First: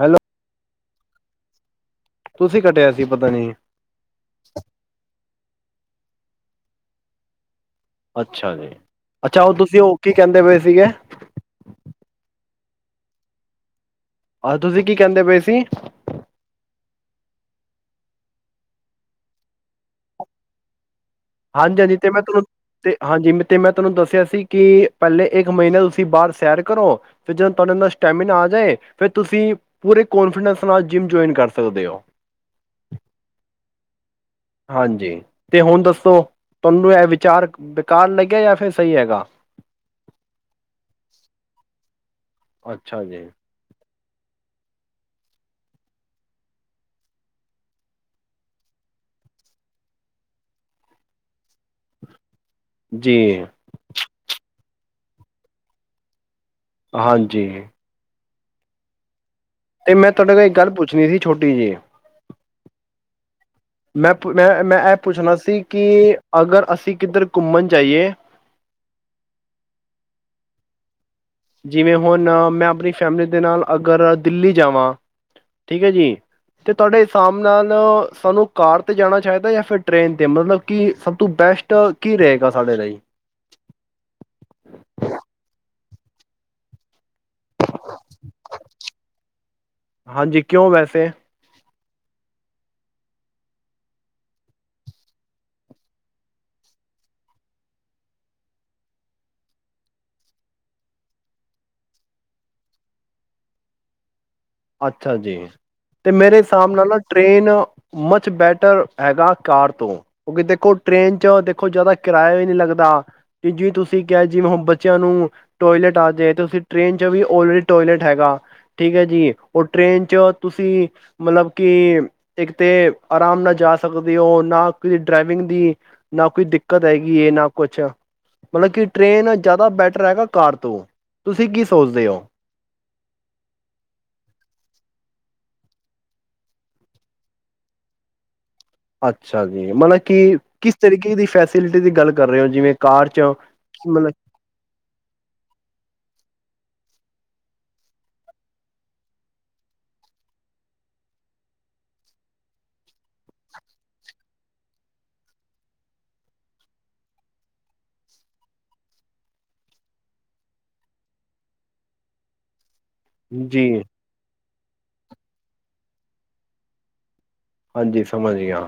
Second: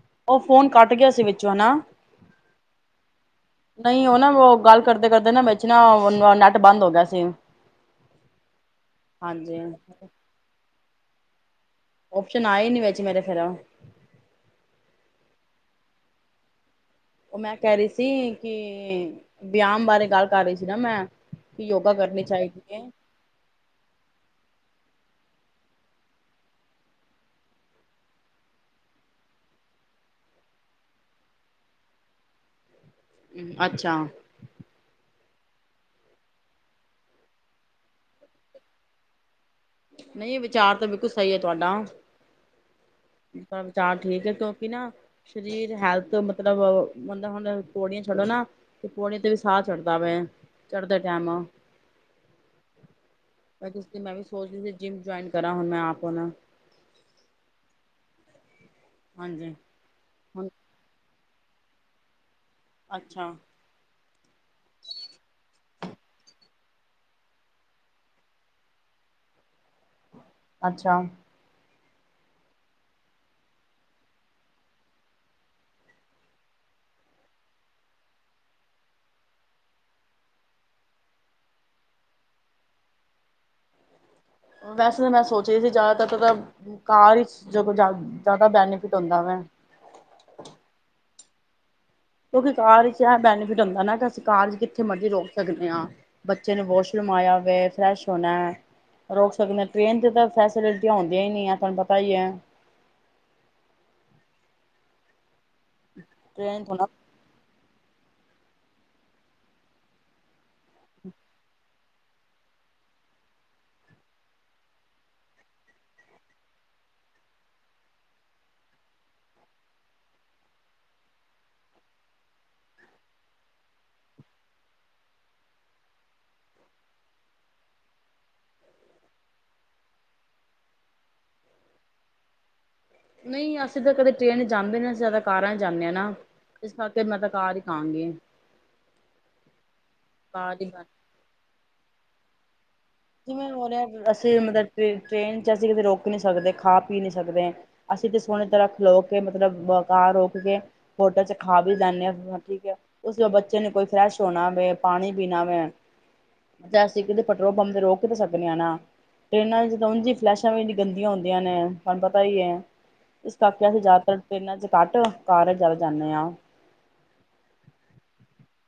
Hello ਉਹ phone cut ਗਿਆ ਸੀ ਵਿੱਚੋਂ ਨਾ। ਤੁਸੀਂ ਕੱਟਿਆ ਸੀ ਪਤਾ ਨੀ ਨਹੀਂ ਉਹ ਨਾ ਉਹ ਗੱਲ ਕਰਦੇ-ਕਰਦੇ ਨਾ ਵੇਚ ਨਾ ਯਾਂ ਨੈੱਟ ਬੰਦ ਹੋ ਗਿਆ ਸੀ। ਅੱਛਾ ਜੀ। ਅੱਛਾ ਉਹ ਹਾਂਜੀ ਤੁਸੀਂ ਉਹ ਕੀ ਕਹਿੰਦੇ ਪਏ ਸੀਗੇ। ਓਪਸ਼ਨ ਆਏ ਈ ਨੀ ਵਿੱਚ ਮੇਰੇ ਫੇਰ। ਆਹ ਤੁਸੀਂ ਕੀ ਕਹਿੰਦੇ ਪਏ ਸੀ? ਉਹ ਮੈਂ ਕਹਿ ਰਹੀ ਸੀ ਕਿ ਬਿਆਮ ਬਾਰੇ ਗੱਲ ਕਰ ਰਹੀ ਸੀ ਨਾ ਮੈਂ। ਕਿ ਯੋਗਾ ਹਾਂਜੀ-ਹਾਂਜੀ ਤੇ ਮੈਂ ਕਰਨੀ ਤੁਹਾਨੂੰ ਚਾਹੀਦੀ ਹੈ ਤੇ ਹਾਂਜੀ ਤੇ ਮੈਂ ਤੇਨੂੰ ਦੱਸਿਆ ਸੀ ਕਿ ਪਹਿਲੇ ਇੱਕ ਮਹੀਨਾ ਤੁਸੀਂ ਬਾਹਰ ਸੈਰ ਕਰੋ ਫਿਰ ਜਦੋਂ ਤੁਹਾਡੇ ਅੰਦਰ ਸ਼ਟੈਮੀਨਾ ਆ ਜਾਏ ਫਿਰ ਤੁਸੀਂ ਪੂਰੇ ਕੋਨਫੀਡੈਂਸ ਨਾਲ ਜਿੰਮ ਜੌਇਨ ਕਰ ਸਕਦੇ ਔਂ। ਹੁੰ, ਅੱਛਾ। ਹਾਂਜੀ ਤੇ ਹੁਣ ਦੱਸ ਤੋਂ, ਤੁਹਾਨੂੰ ਇਹ ਵਿਚਾਰ ਬੇਕਾਰ ਲੱਗਿਆ ਯਾਂ ਫਿਰ ਸਈ ਹੈਗਾ। ਨਹੀਂ, ਏ ਵਿਚਾਰ ਤਾਂ ਬਿਲਕੁਲ ਸਹੀ ਐ ਤੁਹਾਡਾ। ਅੱਛਾ ਜੀ। ਵਿਚਾਰ ਠੀਕ ਏ ਕਿਉਂਕਿ ਨਾ ਸਰੀਰ ਹੈਲਥ ਮਤਲਬ ਬੰਦਾ ਹੁਣ ਪੌੜੀਆਂ ਚੜ੍ਹੋ ਨਾ, ਤੇ ਪੌੜੀਆਂ ਤੇ ਵੀ ਸਾਹ ਚੜ੍ਹਦਾ ਵੇ ਚੜ੍ਹਦੇ ਟਾਈਮ। ਜੀ ਜੇ ਜਿੰਮ ਜੁਆਇਨ ਕਰਾਂ ਹੁਣ ਮੈਂ ਆਪ ਨਾ। ਹਾਂਜੀ। ਹਾਂਜੀ ਤੇ ਮੈਂ ਤੁਹਾਡੇ ਕੋਲ ਹੁਣ ਇੱਕ ਗੱਲ ਪੁੱਛਣੀ ਸੀ। ਛੋਟੀ ਜਿਹੀ। ਅੱਛਾ ਮੈਂ ਮੈਂ ਮੈਂ ਇਹ ਪੁੱਛਣਾ ਸੀ ਕਿ ਅਗਰ ਅਸੀਂ ਕਿੱਧਰ ਘੁੰਮਣ ਜਾਈਏ ਅੱਛਾ ਜਿਵੇਂ ਹੁਣ ਮੈਂ ਆਪਣੀ ਫੈਮਿਲੀ ਦੇ ਨਾਲ ਅਗਰ ਦਿੱਲੀ ਜਾਵਾਂ, ਠੀਕ ਹੈ ਜੀ ਤੇ ਤੁਹਾਡੇ ਹਿਸਾਬ ਨਾਲ ਸਾਨੂੰ ਕਾਰ 'ਤੇ ਜਾਣਾ ਚਾਹੀਦਾ ਜਾਂ ਫਿਰ ਟ੍ਰੇਨ 'ਤੇ ਮਤਲਬ ਕਿ ਸਭ ਤੋਂ ਬੈਸਟ ਕੀ ਰਹੇਗਾ ਸਾਡੇ ਲਈ। ਵੈਸੇ ਤਾਂ ਮੈਂ ਸੋਚ ਰਹੀ ਸੀ ਜ਼ਿਆਦਾਤਰ ਤਾਂ ਕਾਰ ਹੀ ਜਦੋਂ ਜ਼ਿਆਦਾ ਬੈਨੀਫਿਟ ਹੁੰਦਾ ਵੇ। ਹਾਂਜੀ ਕਿਉਂ ਵੈਸੇ ਕਿਉਂਕਿ ਕਾਰ ਵਿੱਚ ਇਹ ਬੈਨੀਫਿਟ ਹੁੰਦਾ ਨਾ ਕਿ ਅਸੀਂ ਕਾਰ ਚ ਕਿੱਥੇ ਮਰਜ਼ੀ ਰੋਕ ਸਕਦੇ ਹਾਂ। ਬੱਚੇ ਨੂੰ ਵਾਸ਼ਰੂਮ ਆਇਆ ਹੋਵੇ, ਫਰੈਸ਼ ਹੋਣਾ ਰੋਕ ਸਕਦੇ ਆ। ਟ੍ਰੇਨ ਤੇ ਤਾਂ ਫੈਸਿਲਿਟੀਆਂ ਹੁੰਦੀਆਂ ਹੀ ਨਹੀਂ ਆ ਤੁਹਾਨੂੰ ਪਤਾ ਹੀ ਹੈ। ਅੱਛਾ ਜੀ। ਤੇ ਮੇਰੇ ਟ੍ਰੇਨ ਹਿਸਾਬ ਥੋੜਾ ਨਾਲ ਨਾ ਟ੍ਰੇਨ ਮਚ ਬੈਟਰ ਹੈਗਾ ਕਾਰ ਤੋਂ। ਕਿਉਕਿ ਦੇਖੋ ਟਰੇਨ ਚ ਦੇਖੋ ਜ਼ਿਆਦਾ ਕਿਰਾਇਆ ਵੀ ਨਹੀਂ ਲੱਗਦਾ, ਕਿ ਜਿ ਤੁਸੀਂ ਕਿਹਾ ਜਿਵੇਂ ਹੁਣ ਬੱਚਿਆਂ ਨੂੰ, ਟੋਇਲੇਟ ਆ ਜੇ ਟ੍ਰੇਨ ਚ ਵੀ ਆਲਰੇਡੀ ਟੋਇਲਟ ਹੈਗਾ ਠੀਕ ਹੈ ਜੀ। ਔਰ ਟ੍ਰੇਨ 'ਚ ਤੁਸੀਂ ਮਤਲਬ ਕਿ ਇੱਕ ਤੇ ਆਰਾਮ ਨਾਲ ਜਾ ਸਕਦੇ ਹੋ ਨਾ ਕਿਸ ਡਰਾਈਵਿੰਗ ਦੀ, ਨਾ ਕੋਈ ਦਿੱਕਤ ਹੈਗੀ ਹੈ, ਨਾ ਕੁਛ। ਮਤਲਬ ਕਿ ਟ੍ਰੇਨ ਜ਼ਿਆਦਾ ਬੈਟਰ ਹੈਗਾ ਕਾਰ ਤੋਂ। ਤੁਸੀਂ ਕੀ ਸੋਚਦੇ ਹੋ? ਨਹੀਂ ਅਸੀਂ ਤੇ ਕਦੇ ਟ੍ਰੇਨ 'ਚ ਜਾਂਦੇ ਨਹੀ ਅਸੀਂ ਜਿਆਦਾ ਕਾਰਾਂ 'ਚ ਜਾਨੇ ਆ ਨਾ। ਇਸ ਕਰਕੇ ਮੈਂ ਤਾਂ ਕਾਰ ਹੀ ਕਹਾਂਗੀ। ਅੱਛਾ ਜੀ ਮਤਲਬ ਕਿ ਕਾਰ ਕਿਸ ਹੀ ਤਰੀਕੇ ਦੀ ਫੈਸਿਲ ਟੀ ਦੀ ਗੱਲ ਕਰ ਰਹੇ ਹੋ ਜਿਵੇਂ ਕਾਰ 'ਚ ਕਿਵੇਂ ਹੋ ਰਿਹਾ ਮਤਲਬ ਅਸੀਂ ਮਤਲਬ ਟ੍ਰੇਨ ਟ੍ਰੇਨ 'ਚ ਅਸੀਂ ਕਿਤੇ ਰੋਕ ਨੀ ਸਕਦੇ ਖਾ ਪੀ ਨੀ ਸਕਦੇ। ਅਸੀਂ ਤੇ ਸੋਹਣੀ ਤਰ੍ਹਾਂ ਖਲੋ ਕੇ ਮਤਲਬ ਕਾਰ ਰੋਕ ਕੇ ਹੋਟਲ ਚ ਖਾ ਵੀ ਲੈਂਨੇ ਆ ਠੀਕ ਹੈ ਉਸ ਬੱਚੇ ਨੂੰ ਕੋਈ ਫਰੈਸ਼ ਹੋਣਾ ਹੋਵੇ, ਪਾਣੀ ਪੀਣਾ ਹੋਵੇ ਤੇ ਅਸੀਂ ਕਿਤੇ ਪੈਟਰੋਲ ਪੰਪ ਤੇ ਰੋਕ ਤਾਂ ਸਕਦੇ ਏ ਨਾ। ਟਰੇਨਾਂ ਵਿੱਚ ਤਾਂ ਉਂਝ ਵੀ ਫਲੈਸ਼ਾਂ ਵੀ ਇੰਨੀਆ ਗੰਦੀਆਂ ਹੁੰਦੀਆਂ ਨੇ ਤੁਹਾਨੂੰ ਪਤਾ ਹੀ ਹੈ। ਇਸ ਕਰਕੇ ਅਸੀਂ ਜੀ, ਜਿਆਦਾਤਰ ਟ੍ਰੇਨਾ 'ਚ ਝੱਟ ਸਾਰੇ ਚਲ ਜਾਂਨੇ ਆਂ। ਹਾਂਜੀ ਸਮਝ ਗਿਆ।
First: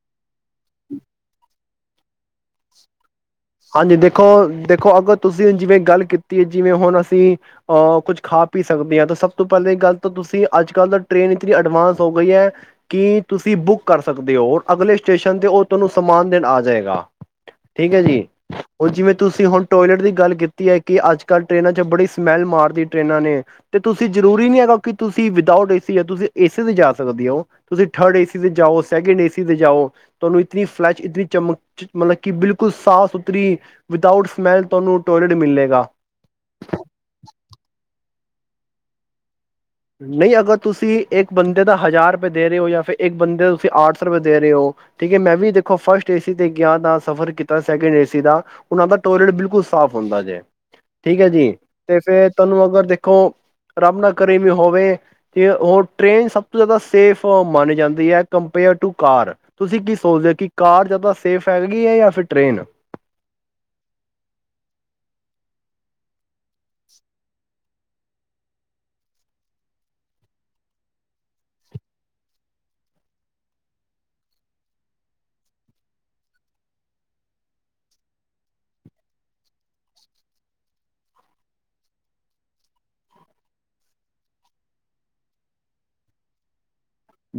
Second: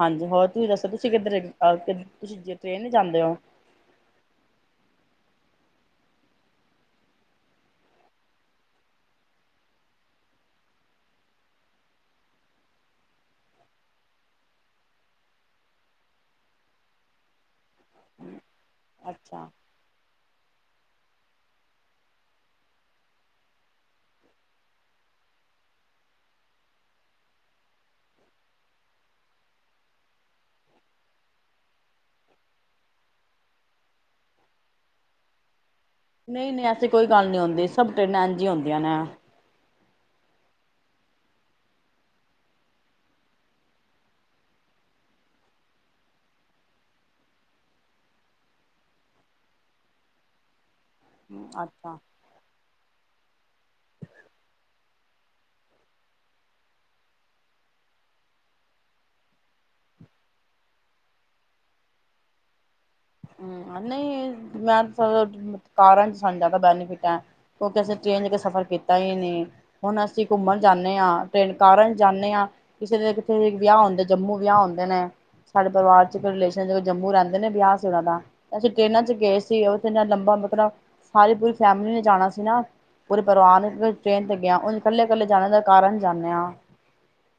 ਹਾਂਜੀ ਹੋਰ ਤੁਸੀਂ ਦੱਸੋ ਤੁਸੀ ਕਿੱਧਰ ਏ? [unintelligible] ਤੁਸੀਂ ਜੇ ਟਰੇਨ 'ਚ ਜਾਂਦੇ ਓ। ਹਾਂਜੀ ਦੇਖੋ, ਦੇਖੋ ਅਗਰ ਤੁਸੀਂ ਜਿਵੇਂ ਗੱਲ ਕੀਤੀ ਏ ਜਿਵੇਂ ਹੁਣ ਅਸੀਂ ਆ ਕੁਝ ਖਾ ਪੀ ਸਕਦੇ ਆ ਤਾਂ ਸਭ ਤੋਂ ਪਹਿਲੇ ਗੱਲ ਤਾਂ ਤੁਸੀਂ ਅੱਜ-ਕੱਲ੍ਹ ਤਾਂ ਟਰੇਨ ਇਤਨੀ ਐਡਵਾਂਸ ਹੋ ਗਈ ਹੈ ਕੀ ਤੁਸੀਂ ਬੁੱਕ ਕਰ ਸਕਦੇ ਹੋ ਔਰ ਅਗਲੇ ਸਟੇਸ਼ਨ ਤੇ ਉਹ ਤੁਹਾਨੂੰ ਸਮਾਨ ਦੇਣ ਆ ਜਾਏਗਾ। ਠੀਕ ਹੈ ਜੀ। ਉਹ ਜਿਵੇਂ ਤੁਸੀਂ ਅੱਛਾ। ਹੁਣ ਟੋਇਲਟ ਦੀ ਗੱਲ ਕੀਤੀ ਹੈ ਕਿ ਅੱਜ-ਕੱਲ੍ਹ ਟਰੇਨਾਂ ਚ ਬੜੀ ਸਮੈਲ ਮਾਰਦੀ ਟਰੇਨਾਂ ਨੇ, ਤੇ ਤੁਸੀਂ ਜਰੂਰੀ ਨੀ ਹੈਗਾ ਕਿ ਤੁਸੀਂ ਵਿਦਾਊਟ ਏ ਸੀ ਜਾਂ ਤੁਸੀਂ ਏ ਸੀ ਤੇ ਜਾ ਸਕਦੇ ਹੋ। ਤੁਸੀਂ ਥਰਡ ਏਸੀ ਤੇ ਜਾਓ, ਸੈਕਿੰਡ ਏਸੀ ਤੇ ਜਾਓ ਤੁਹਾਨੂੰ ਇਤਨੀ ਫਲੈਸ਼ ਇਤਨੀ ਚਮਕ ਚਮ ਮਤਲਬ ਕਿ ਬਿਲਕੁਲ ਸਾਫ਼ ਥਰੀ ਵਿਦਾਊਟ ਸਮੈਲ ਤੁਹਾਨੂੰ ਟੋਇਲੇਟ ਮਿਲੇਗਾ। ਨਹੀਂ-ਨਹੀਂ ਐਸੀ ਕੋਈ ਗੱਲ ਨਹੀਂ ਹੁੰਦੀ ਸਭ ਟਰੇਨਾਂ ਇੰਝ ਹੀ ਹੁੰਦੀਆ ਨੇ। ਨਹੀਂ ਅਗਰ ਤੁਸੀਂ ਇੱਕ ਬੰਦੇ ਦਾ ਹਜ਼ਾਰ ਰੁਪਏ ਦੇ ਰਹੇ ਹੋ ਜਾਂ ਫਿਰ ਇੱਕ ਬੰਦੇ ਦਾ ਤੁਸੀਂ ਆਠ ਸੌ ਰੁਪਏ ਦੇ ਰਹੇ ਹੋ ਠੀਕ ਹੈ ਮੈਂ ਵੀ ਦੇਖੋ ਫਸਟ ਏ ਸੀ ਤੇ ਗਿਆ ਦਾ ਸਫ਼ਰ ਕੀਤਾ ਸੈਕਿੰਡ ਏਸੀ ਦਾ ਉਹਨਾਂ ਦਾ ਟੋਇਲੇਟ ਬਿਲਕੁਲ ਸਾਫ਼ ਹੁੰਦਾ ਜੇ। ਠੀਕ ਹੈ ਜੀ, ਅੱਛਾ ਤੇ ਫੇਰ ਤੁਹਾਨੂੰ ਅਗਰ ਦੇਖ ਕਹੋ ਰੱਬ ਨਾ ਕਰੇ ਵੀ ਹੋਵੇ ਤੇ ਉਹ ਟਰੇਨ ਸਭ ਤੋਂ ਜ਼ਿਆਦਾ ਸੇਫ ਮਾਨੀ ਜਾਂਦੀ ਹੈ ਕੰਪੇਅਰ ਟੂ ਕਾਰ। ਤੁਸੀਂ ਕੀ ਸੋਚਦੇ ਹੋ ਕਿ ਕਾਰ ਜ਼ਿਆਦਾ ਸੇਫ ਹੈਗੀ ਹੈ ਜਾਂ ਫਿਰ ਟਰੇਨ? ਹੂੰ ਨਹੀਂ ਮੈਂ ਤਾਂ ਸਗੋ ਕਾਰਾਂ 'ਚ ਸਾਨੂੰ ਜ਼ਿਆਦਾ ਬੈਨੀਫਿਟ ਐ, ਕਿਉਂਕਿ ਅਸੀਂ ਟਰੇਨ ਚ ਸਫ਼ਰ ਕੀਤਾ ਹੀ ਨਹੀਂ। ਹੁਣ ਅਸੀਂ ਘੁੰਮਣ ਜਾਨੇ ਆ ਟਰੇਨ ਕਾਰਾਂ 'ਚ ਜਾਨੇ ਆ, ਕਿਸੇ ਨਾ ਕਿਸੇ ਦੇ ਵਿਆਹ ਹੁੰਦੇ ਜੰਮੂ ਵਿਆਹ ਹੁੰਦੇ ਨੇ, ਸਾਡੇ ਪਰਿਵਾਰ 'ਚ ਰਿਲੇਸ਼ਨ 'ਚ ਜੰਮੂ ਰਹਿੰਦੇ ਨੇ ਵਿਆਹ ਜਿਆਦਾ ਅਸੀਂ ਟ੍ਰੇਨਾਂ ਚ ਗਏ ਸੀ ਉਥੇ ਨਾ ਲੰਬਾ ਮਤਲਬ ਸਾਰੀ ਪੂਰੀ ਫੈਮਿਲੀ ਨੇ ਜਾਣਾ ਸੀ ਨਾ, ਪੂਰੇ ਪਰਿਵਾਰ ਨੂੰ ਟ੍ਰੇਨ ਤੇ ਗਿਆ ਉਂਝ ਕੱਲੇ-ਕੱਲੇ ਜਾਣ ਹੁੰਦਾ ਕਾਰਾਂ 'ਚ ਜਾਨੇ ਆ।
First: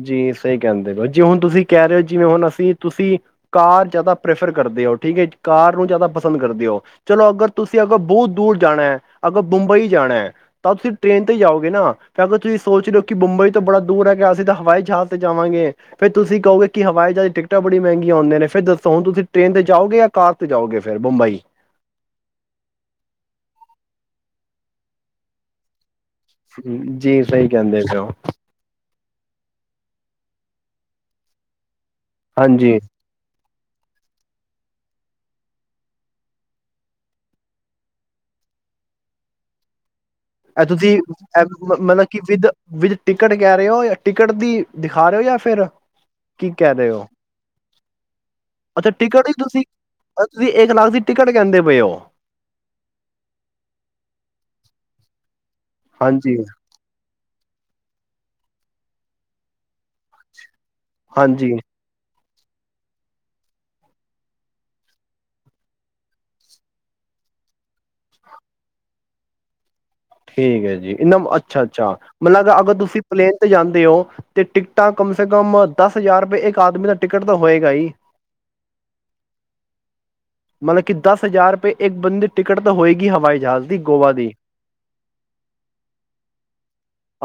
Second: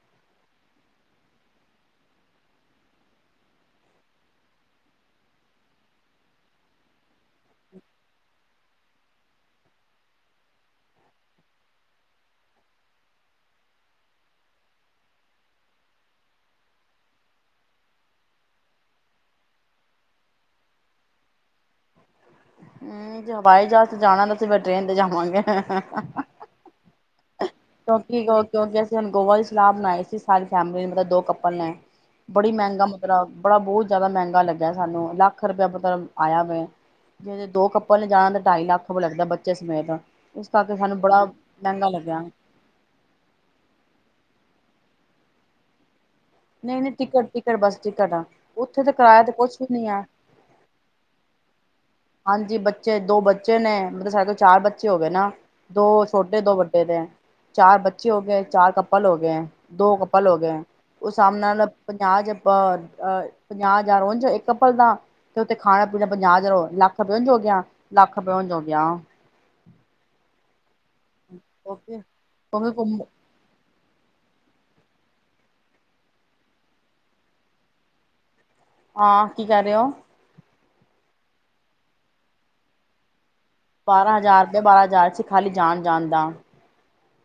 ਜੀ ਸਹੀ ਕਹਿੰਦੇ ਰ ਜੇ ਹੁਣ ਤੁਸੀਂ ਕਹਿ ਰਹੇ ਹੋ ਜਿਵੇਂ ਹੁਣ ਅਸੀਂ ਤੁਸੀਂ ਕਾਰ ਜ਼ਿਆਦਾ ਪ੍ਰੈਫਰ ਕਰਦੇ ਹੋ ਠੀਕ ਹੈ ਕਾਰ ਨੂੰ ਜ਼ਿਆਦਾ ਪਸੰਦ ਕਰਦੇ ਹੋ ਚਲੋ ਅਗਰ ਤੁਸੀਂ ਅਗਰ ਬਹੁਤ ਦੂਰ ਜਾਣਾ ਹੈ ਅਗਰ ਬੰਬਈ ਜਾਣਾ ਹੈ ਤਾਂ ਤੁਸੀਂ ਟ੍ਰੇਨ ਤੇ ਜਾਓਗੇ ਨਾ ਫ ਅਗਰ ਤੁਸੀਂ ਸੋਚ ਰਹੇ ਹੋ ਕਿ ਬੰਬਈ ਤੋਂ ਬੜਾ ਦੂਰ ਹੈਗਾ ਅਸੀਂ ਤਾਂ ਹਵਾਈ ਜਹਾਜ਼ ਤੇ ਜਾਵਾਂਗੇ ਫੇਿਰ ਤੁਸੀਂ ਕਹੋਗੇ ਕਿ ਹਵਾਈ ਜਹਾਜ਼ ਦੀ ਟਿਕਟਾਂ ਬੜੀ ਮਹਿੰਗੀਆਂ ਆਉਂਦੇ ਨੇ ਫਿਰ ਦੱਸੋ ਹੁਣ ਤੁਸੀਂ ਟ੍ਰੇਨ ਤੇ ਜਾਓਗੇ ਜਾਂ ਕਾਰ ਤੇ ਜਾਓਗੇ ਫੇਿਰ ਮੁੰਬਈ ਹਮ ਜੇ ਹਵਾਈ ਜਹਾਜ ਚ ਜਾਣਾ ਤਾਂ ਅਸੀਂ ਫਿਰ ਟ੍ਰੇਨ ਤੇ ਜਾਵਾਂਗੇ ਜੀ ਸਹੀ ਕਹਿੰਦੇ ਪਏ ਹੋ ਕਿਉਂਕ ਕਿਉਂਕਿ ਅਸੀਂੂੰ ਗੋਵਲ ਸਲਾਬ ਨਾ ਇਸ ਸਾਰੀ ਫੈਮਿਲੀ ਮਤਲਬ ਦੋ ਕਪਲ ਨੇ ਬੜੀ ਹਾਂਜੀ ਮਹਿੰਗਾ ਮਤਲਬ ਬੜਾ ਬਹੁਤ ਜ਼ਿਆਦਾ ਮਹਿੰਗਾ ਲੱਗਿਆ ਸਾਨੂੰ ਲੱਖ ਰੁਪਇਆ ਮਤਲਬ ਆਇਆ ਵਵੇ ਜੇੇ ਦੋ ਕੱਪਲ ਨੇ ਜਾਣਾ ਤੇ ਢਾਈ ਲੱਖ ਲੱਗਦਾ ਬੱਚੇ ਸਮੇਤ ਇਸ ਕਰਕੇ ਤੁਸੀਂ ਸਾਨੂੰ ਬੜਾ ਮਹਿੰਗਾ ਮਤਲਬ ਲੱਗਿਆ। ਕਿ ਵਿਦ ਵਿੱਚ ਟਿਕਟ ਕਹਿ ਰਹੇ ਹੋ ਜਾਂ ਟਿਕਟ ਦੀ ਦਿਖਾ ਰਹੇ ਹੋ ਜਾਂ ਫਿਰ ਕੀ ਕਹਿ ਨਹੀਂ ਰ ਨਹੀਂ ਹੋ ਟਿਕਟ ਟਿਕਟ ਬਸ ਟਿਕਟ ਆ ਉੱਥੇ ਅੱਛਾ ਤਾਂ ਕਿਰਾਇਆ ਟਿਕਟ ਤੇ ਵੀ ਕੁਛ ਤੁਸੀਂ ਨੀ ਹੈ। ਤੁਸੀਂ ਇੱਕ ਲੱਖ ਦੀ ਟਿਕਟ ਕਹਿੰਦੇ ਪਏ ਹੋ ਹਾਂਜੀ ਬੱਚੇ ਦੋ ਬੱਚੇ ਨੇ ਮਤਲਬ ਸਾਡੇ ਕੋਲ ਚਾਰ ਬੱਚੇ ਹੋ ਗਏ ਨਾ ਦੋ ਹਾਂਜੀ ਛੋਟੇ ਦੋ ਵੱਡੇ ਤੇ ਚਾਰ ਬੱਚੇ ਹੋ ਗਏ ਚਾਰ ਕੱਪਲ ਹੋ ਗਏ ਦੋ ਕੱਪਲ ਹੋ ਗਏ ਉਹ ਹਿਸਾਬ ਹਾਂਜੀ ਨਾਲ ਪੰਜਾਹ ਅ ਪੰਜਾਹ ਹਜ਼ਾਰ ਹੋ ਇੱਕੱਪਲ ਦਾ ਤੇ ਉੱਥੇ ਖਾਣਾ ਪੀਣਾ ਪੰਜਾਹ ਹਜ਼ਾਰ ਹੋ ਲੱਖ ਲੱਖ ਪਿ ਜੋ ਗਿਆ ਲੱਖ ਪਿ ਜੋਗ ਗਿਆ ਠੀਕ ਹੈ ਜੀ ਇਹ ਅੱਛਾ ਅੱਛਾ ਓਕੇ ਮਤਲਬ ਕਿਉਂਕਿ ਅਗਰ ਘੁੰਮ ਤੁਸੀਂ ਪਲੇਨ ਤੇ ਜਾਂਦੇ ਹੋ ਤੇ ਟਿਕਟਾਂ ਕਮ ਸੇ ਕਮ ਦਸ ਹਜ਼ਾਰ ਰੁਪਏ ਇੱਕ ਆਦਮੀ ਦਾ ਟਿਕਟ ਤਾਂ ਹੋਏਗਾ ਜੀ ਹਾਂ ਕੀ ਕਰ ਰਹੇ ਹੋ ਮਤਲਬ ਕਿ ਦਸ ਹਜ਼ਾਰ ਰੁਪਏ ਇੱਕ ਬੰਦੀ ਦੀ ਟਿਕਟ ਤਾਂ ਹੋਏਗੀ ਹਵਾਈ ਜਹਾਜ਼ ਦੀ ਗੋਆ ਬਾਰਾਂ ਦੀ ਹਜ਼ਾਰ ਦੇ ਬਾਰਾਂ ਹਜ਼ਾਰ ਸੀ ਖਾਲੀ ਜਾਣ ਜਾਣ ਦਾ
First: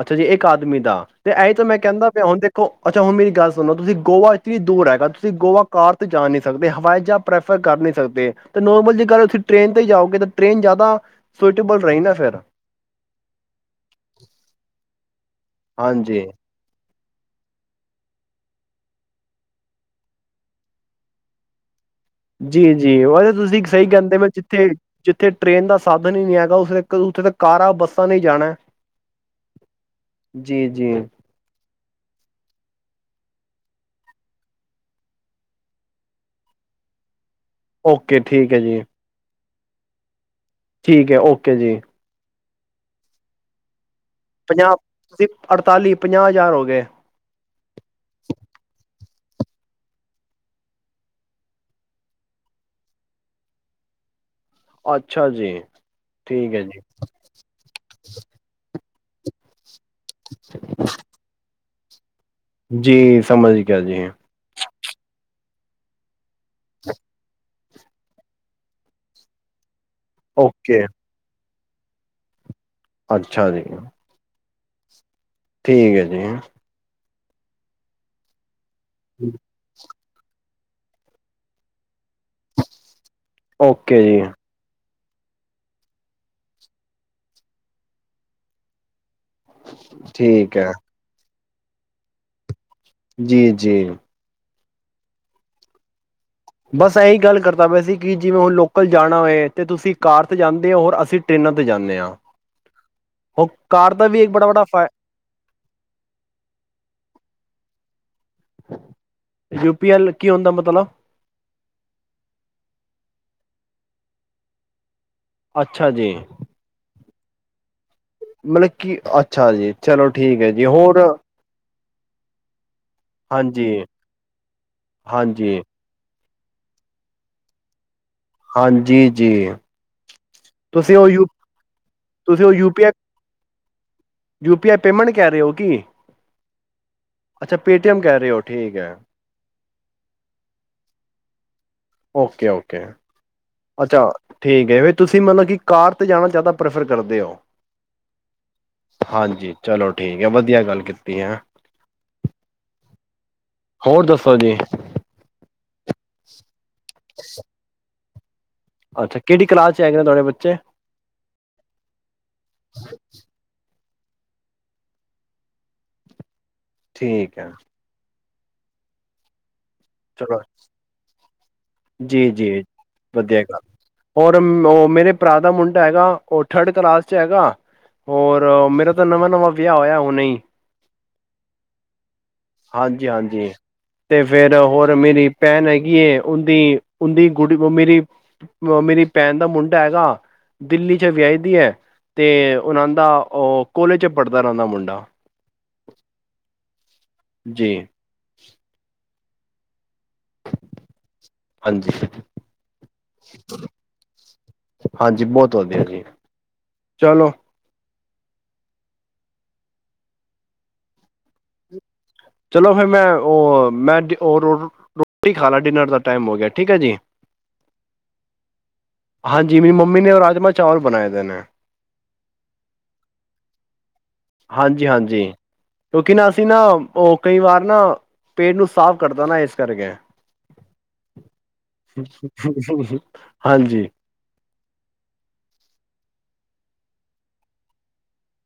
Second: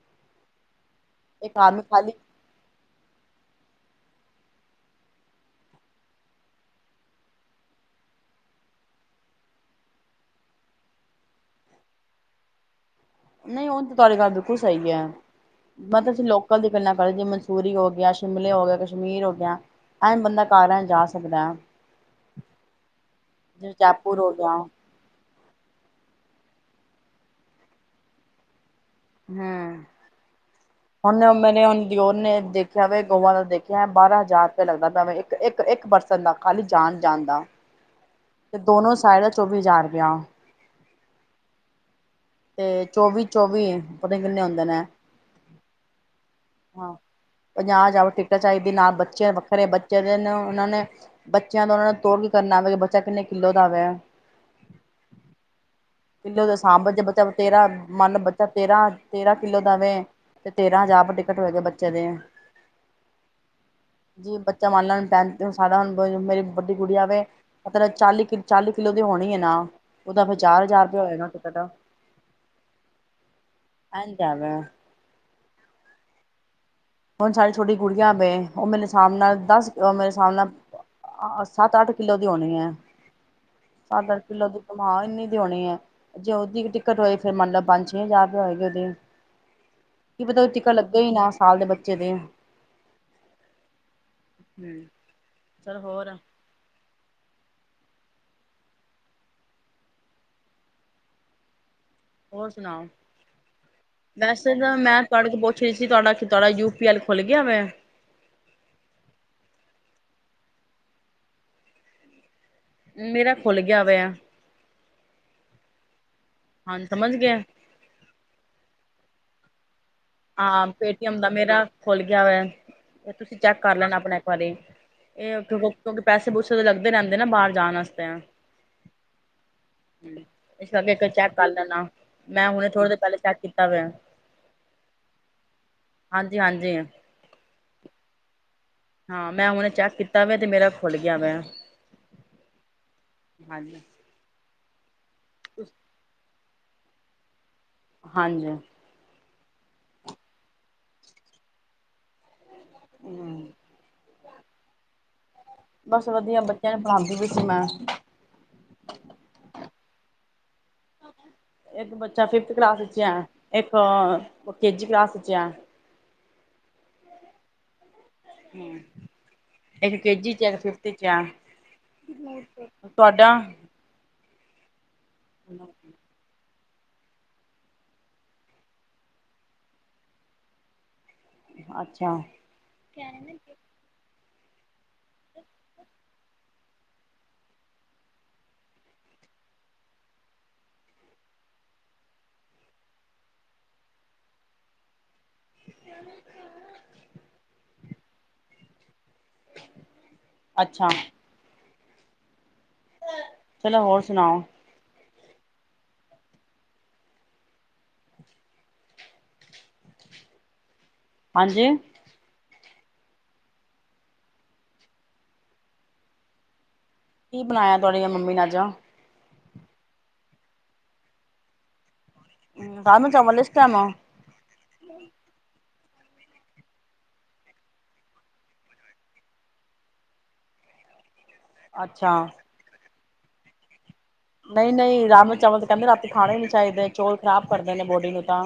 ਅੱਛਾ ਜੀ ਇੱਕ ਆਦਮੀ ਦਾ ਤੇ ਇਹੀ ਇੱਕ ਤਾਂ ਮੈਂ ਆਦਮੀ ਕਹਿੰਦਾ ਖਾਲੀ ਪਿਆ ਹੁਣ ਦੇਖੋ ਅੱਛਾ ਹੁਣ ਮੇਰੀ ਗੱਲ ਸੁਣੋ ਤੁਸੀਂ ਗੋਆ ਇਤਨੀ ਦੂਰ ਹੈਗਾ ਤੁਸੀਂ ਗੋਆ ਕਾਰ ਤੇ ਜਾ ਨਹੀਂੀ ਸਕਦੇ ਹਵਾਈ ਜਹਾ ਪ੍ਰੈਫਰ ਨਹੀਂੀ ਨੋਰਮਲ ਜੇਕਰ ਤੁਸੀਂ ਟ੍ਰੇਨ ਤੇ ਜਾਓਗੇ ਤਾਂ ਟ੍ਰੇਨ ਜ਼ਿਆਦਾ ਸੁਟੇਬਲ ਰਹੀ ਨਾ ਫਿਰ ਨਹੀਂ ਉਹ ਤੇ ਤੁਹਾਡੀ ਗੱਲ ਬਿਲਕੁਲ ਸਹੀ ਹੈ ਮੈਂ ਤਾਂ ਹਾਂਜੀ ਲੋਕ ਦੀਆਂ ਗੱਲਾਂ ਕੀ ਜਿਵੇ ਮਨਸੂਰੀ ਹੋ ਗਿਆ ਸ਼ਿਮਲੇ ਹੋ ਗਿਆ ਕਸ਼ਮੀਰ ਹੋ ਗਿਆ ਐਂ ਬੰਦਾ ਕਾਰ ਜਾ ਸਕਦਾ ਹੈ ਜੀ ਜੀ ਉਹ ਤੁਸੀਂ ਜਿਵੇਂ ਸਹੀ ਜੈਪੁਰ ਕਹਿੰਦੇ ਮ ਹੋ ਗਿਆ ਜਿੱਥੇ ਜਿੱਥੇ ਟ੍ਰੇਨ ਦਾ ਸਾਧਨ ਹੀ ਨਹੀਂੀ ਹੈਗਾ ੇ ਉੱਥੇ ਤਾਂ ਕਾਰਾਂ ਬੱਸਾਂ ਨਹੀਂ ਜਾਣਾ ਹਮ ਜੀ ਜੀ ਉਹਨੇ ਮੇ ਨੇ ਹ ਓਨੇ ਦੇਖਿਆ ਗੋਵਾਂ ਦਾ ਦੇਖਿਆ ਬਾਰਾਂ ਹਜ਼ਾਰ ਰੁਪਆ ਲੱਗਦਾ ਪ ਇੱਕ ਇੱਕ ਪਰਸਨ ਦਾ ਖਾਲੀ ਜਾਣ ਜਾਣ ਦਾ ਓਕੇ ਠੀਕ ਹੈ ਜੀ ਚੌਵੀਜ਼ਾਰ ਗਿਆ ਠੀਕ ਹੈ ਐੱਕੇ ਜੀ ਤੇ ਚੌਵੀ ਚੌਵੀ ਏ ਉਹ ਕਿੰਨੇ ਹੁੰਦੇ ਪੰਜਾਹ ਨੇ ਤੁਸੀਂ ਅੜਤਾਲੀ ਪੰਜਾਹ ਹਜ਼ਾਰ ਹੋ ਗਏ ਹਾਂ ਪੰਜਾਹ ਜਾ ਟਿਕਟ ਚਾਹੀਦੀ ਨਾਲ ਬ ਬੱਚਿਆਂ ਵੱਖਰੇ ਬੱਚਿਆਂ ਦੇ ਉਹਨਾਂ ਨੇ ਬੱਚਿਆਂ ਤੋਂ ਉਹਨਾਂ ਨੂੰ ਤੋਰ ਕੇ ਕਰਨਾ ਆਵੇ ਕਿਤਨੇ ਕਿੱਲੋ ਦਾ ਵਾ ਅੱਛਾ ਜੀ ਠੀਕ ਕਿਲਦੇ ਹੈ ਜੀ ਸਾਂਭ ਚ ਬੱਚਾ ਤੇਰਾ ਮਨ ਬੱਚਾ ਤੇਰਾਾਂ [unintelligible] ਤੇਰਾਂ ਕਿੱਲੋ ਵੇ ਤੇਰਾਂ ਹਜ਼ਾਰ ਟਿਕਟ ਹੋਏ ਗ ਬੱਚੇ ਚਲੇ ਆ ਜੀ ਸਮਝ ਗਯਾ ਜੀ ਸਾਧਾਰਨ ਮੇਰੀ [inaudible] ਵਡੀ ਗੁੜੀਆ ਵੇ ਮਤਲਬ ਚਾਲੀ ਕਿ ਚਾਲੀ ਕਿੱਲੋ ਦੀ ਹੋਣੀ ਹੈ ਨਾ ਉਹਦਾ ਫੇਰ ਚਾਰ ਓਕੇ ਹਜ਼ਾਰ ਰੁਪਇ ਹੋਏਗਾ ਟਿਕਟ ਅੱਛਾ ਜੀ ਇੰਝ ਹੈਗਾ ਠੀਕ ਹੈ ਜੀ ਹੁਣ ਸਾਰੀ ਛੋਟੀ ਗੂੜੀਆਂ ਵੇ ਉਹ ਮੇਰੇ ਸਾਹਮ ਨਾਲ ਦੱਸ ਮੇ [unintelligible] ਹਿਸਾਬ ਨਾਲ ਸੱਤ ਅੱਠ ਕਿੱਲੋ ਦੀ ਹੋਣੀ ਹੈ ਓਕੇ ਸਤ ਜੀ ਅੱਠ ਕਿੱਲੋ ਦੀ ਮਾਂ ਇੰਨੀ ਦਿ ਹੋਉਣੀ ਹੈ ਜੇ ਉਹਦੀ ਟਿਕਟ ਹੋਈ ਫਿਰ ਮੰਨਲਬ ਪੰਜ ਛੇ ਹਜ਼ਾਰ ਰੁਪਇ ਹੋਏਗੀ ਉਹਦੀ ਕੀ ਪਤਾ ਠੀਕ ਹੈ ਟਿਕਟ ਲੱਗੇ ਹੀ ਨਾ ਸਾਲ ਦੇ ਬੱਚੇ ਚਲਿਆ ਜੀ ਜੀ ਹੂ ਚਲ ਹੋਰ ਬਸ ਇਹੀ ਗੱਲ ਕਰਦਾ ਪਿਆ ਸੀ ਕਿ ਜਿਵੇਂ ਹੁਣ ਲੋਕਲ ਜਾਣਾ ਹੋਏ ਤੇ ਤੁਸੀਂ ਕਾਰ 'ਤੇ ਜਾਂਦੇ ਹੋ ਹੋਔਰ ਅਸੀਂ ਟ੍ਰਰੇਨਾਂ 'ਤੇ ਜਾਂਦੇ ਹਾਂ ਹੋਰ ਸੁਣਾਔ ਉਹ ਕਾਰ ਦਾ ਵੀ ਇੱਕ ਬੜਾ ਵੈਸੇ ਬੜਾ ਤਾਂ ਫ ਮੈਂ ਤੁਹਾਡੇ ਕੋਲ ਪੁੱਛ ਰਹੀ ਸੀ ਤੁਹਾਡਾ ਤੁਹਾਡਾ ਯੂ ਪੀ ਐਲ ਖੁੱਲ ਗਿਆ ਵੈਂ ਯੂਪੀ ਐਲ ਕੀ ਹੁੰਦਾ ਮਤਲਬ ਮੇਰਾ ਖੁੱਲ ਗਿਆ ਵੇ ਆ ਅੱਛਾ ਜੀ ਹਾਂਜੀ ਸਮਝ ਗਿਆ ਮਤਲਬ ਕੀ ਅੱਛਾ ਜੀ ਚਲੋ ਠੀਕ ਹੈ ਜੀ ਹੋਰ ਖੂਲ ਗਿਆ ਵੈ ਇਹ ਤੁਸੀਂ ਚੈੱਕ ਹਾਂਜੀ ਕਰ ਲੈਣਾ ਆਪਣਾ ਇੱਕ ਵਾਰੀ ਇਹ ਕਿ ਹਾਂਜੀ ਕਿਉਂਕਿ ਪੈਸੇ ਬੁਰਸ਼ ਲੱਗਦੇ ਰਹਿੰਦੇ ਨਾ ਬਾਹਰ ਜਾਣਾਤੇ ਹਾਂਜੀ ਜੀ ਇਸ ਕਰਕੇ ਤੁਸੀਂ ਇੱਕ ਉਹ ਯੂ ਚੈੱਕ ਕਰ ਲੈਨਾ, ਮੈਂ ਹੁਣੇ ਥੋੜੀ ਦੇਰ ਪਹਿਲੇ ਚੈੱਕ ਕੀਤੀ, ਤਵੇ, ਜੋ, ਯੂ ਪੀ ਆਈ ਪੇਮੈਂਟ ਕਹਿ ਰਹੇ ਹੋ ਕਿ ਹਾਂਜੀ ਹਾਂਜੀ ਅੱਛਾ ਪੇਟੀਐਮ ਕਹਿ ਰਹੇ ਹੋ। ਠੀਕ ਹੈ ਹਾਂ ਮੈਂ ਹੁਨ ਚੈੱਕ ਕੀਤਾ ਵ ਤੇ ਮੇਰਾ ਖੁੱਲ ਗਿਆ ਵੈਂ। ਓਕੇ ਓਕੇ ਅੱਛਾ, ਠੀਕ ਏ, ਤੁਸੀਂ ਮਤਲਬ ਕਿ ਕਾਰ ਤੇ ਜਾਣਾ ਜ਼ਿਆਦਾ, ਪ੍ਰੈਫਰ ਕਰਦੇ ਹੋ। ਹਾਂਜੀ, ਹਾਂਜੀ ਚਲੋ ਠੀਕ ਹੈ ਵਧੀਆ ਗੱਲ ਕੀਤੀ ਹੈ। ਹਮ ਹੋਰ ਦੱਸੋ ਜੀ, ਬਸ ਵਧੀਆ ਬੱਚ ਪੜਾਦੀ ਵੀ ਸੀ ਮੈਂ, ਅੱਛਾ ਕਿਹੜੀ ਕਲਾਸ ਚ ਹੈਗੇ ਨੇ ਤੁਹਾਡੇ ਬੱਚੇ? ਉਹ ਕੇਜੀ ਕਲਾਸ ਚ ਐ, ਠੀਕ ਹੈ, ਹੂੰ, ਇੱਕ ਕੇਜੀ ਚਲੋ ਚ ਆ ਇੱਕ ਫਿਫਤ ਚ ਆ, ਜੀ ਜੀ ਤੁਹਾਡਾ? ਵਧੀਆ ਗੱਲ ਔਰ ਨੋ ਮੇਰੇ, ਭਰਾ ਦਾ ਮੁੰਡਾ ਹੈਗਾ ਉਹ ਥਰਡ ਕਲਾਸ ਹੈਗਾ ਔਰ ਮੇਰਾ ਤਾਂ ਨਵਾਂ-ਨਵਾਂ ਵਿਆਹ ਹੋਇਆ ਹੁਣੇ ਹੀ, ਅੱਛਾ, ਹਾਂਜੀ ਹਾਂਜੀ ਤੇ ਫੇਰ ਹੋਰ, ਮੇਰੀ ਭੈਣ ਹੈਗੀ ਐ ਉਹਦੀ ਉਹਦੀ ਗੁੜੀ ਮੇਰੀ ਮੇਰੀ ਭੈਣ ਦਾ ਮੁੰਡਾ ਹੈਗਾ ਦਿੱਲੀ ਚ ਵਿਆਹੀ ਦੀ ਹੈ ਤੇ ਉਹਨਾਂ ਦਾ ਅ ਕੋਲੇਜ ਚ ਪੜ੍ਹਦਾ ਰਹਿ ਦਾ ਉਹਨਾ ਦਾ ਮੁੰਡਾ [unintelligible] ਜੀ, [unintelligible] ਅੱਛਾ, ਹਾਂਜੀ, ਚਲੋ ਹੋਰ ਸੁਣਾਓ? ਹਾਂਜੀ ਬਹੁਤ ਵਧੀਆ ਜੀ ਚਲੋ, ਹਾਂਜੀ, ਚਲੋ ਫਿਰ ਮੈਂ ਉਹ ਮੈਂ ਔ ਰ ਰੋਟੀ ਖਾ ਲਾ ਡਿਨਰ ਦਾ ਟਾਈਮ ਹੋ ਗਿਆ ਠੀਕ ਹੈ ਜੀ। ਕੀ ਬਣਾਇਆ ਤੁਹਾਡੀ ਮੰਮੀ ਨੇ ਅੱਜ, ਹਾਂਜੀ ਮੇਰੀ ਮੰਮੀ ਨੇ ਉਹ ਰਾਜਮਾਂ ਚਾਵਲ ਬਣਾਏ ਦੇ ਨੇ। ਰਾਜਮਾ ਚਾਵਲ ਇਸ ਟੈਮ। ਹਾਂਜੀ ਹਾਂਜੀ ਕਿਉਂਕਿ ਨਾ ਅਸੀਂ ਨਾ ਉਹ ਕਈ ਵਾਰ ਨਾ, ਪੇਟ ਨੂੰ ਸਾਫ਼ ਕਰਦਾ ਨਾ ਇਸ ਕਰਕੇ ਅੱਛਾ। [unintelligible] ਹਾਂਜੀ ਨਹੀਂ-ਨਹੀਂ ਰਾਜਮਾ ਚਾਵਲ ਤੇ ਕਹਿੰਦੇ ਰਾਤੀ ਖਾਣੇ ਹੀ ਨਹੀਂ ਚਾਹੀਦੇ ਚੌਲ ਖ਼ਰਾਬ ਕਰਦੇ ਨੇ ਬੋਡੀ ਨੂੰ ਤਾਂ।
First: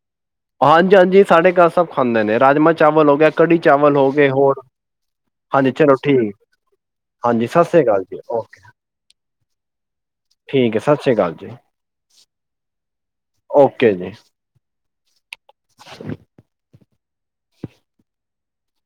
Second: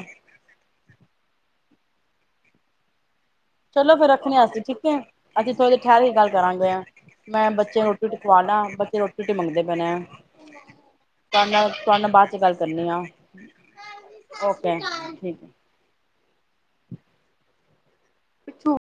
ਹਾਂਜੀ-ਹਾਂਜੀ ਸਾਡੇ ਘਰ ਸਭ ਖਾਂਦੇ ਨੇ ਰਾਜਮਾਂ ਚਾਵਲ ਹੋ ਗਿਆ ਕੜੀ ਚਲੋ ਚਾਵਲ ਫੇਰ ਹੋ ਗਏ ਰੱਖਣੇ ਆ ਅਸੀਂ ਹੋਰ ਠੀਕ ਹੈ ਅਸੀਂ ਹਾਂਜੀ ਸਵੇਲੇ ਚਲੋ ਠਹਿਰ ਕੇ ਠੀਕ ਗੱਲ ਕਰਾਂਗੇ ਆ ਹਾਂਜੀ ਮੈਂ ਸਤਿ ਬੱਚੇ ਸ੍ਰੀ ਨੂੰ ਅਕਾਲ ਰੋਟੀ-ਰੋਟੀ ਜੀ ਖਵਾ ਓਕੇ ਲਾ ਬੱਚੇ ਰੋਟੀ-ਰੋਟੀ ਮੰਗਦੇ ਪਏ ਨੇ, ਠੀਕ ਹੈ ਸਤਿ ਸ੍ਰੀ ਅਕਾਲ ਜੀ ਤੁਹਾਡੇ ਨਾ ਤੁਹਾਡੇ ਨਾਲ ਬਾਅਦ ਚ ਗੱਲ ਕਰਨੀ ਆ ਓਕੇ ਜੀ ਓਕੇ। ਠੀਕ ਹੈ। ਪੁੱਛੋ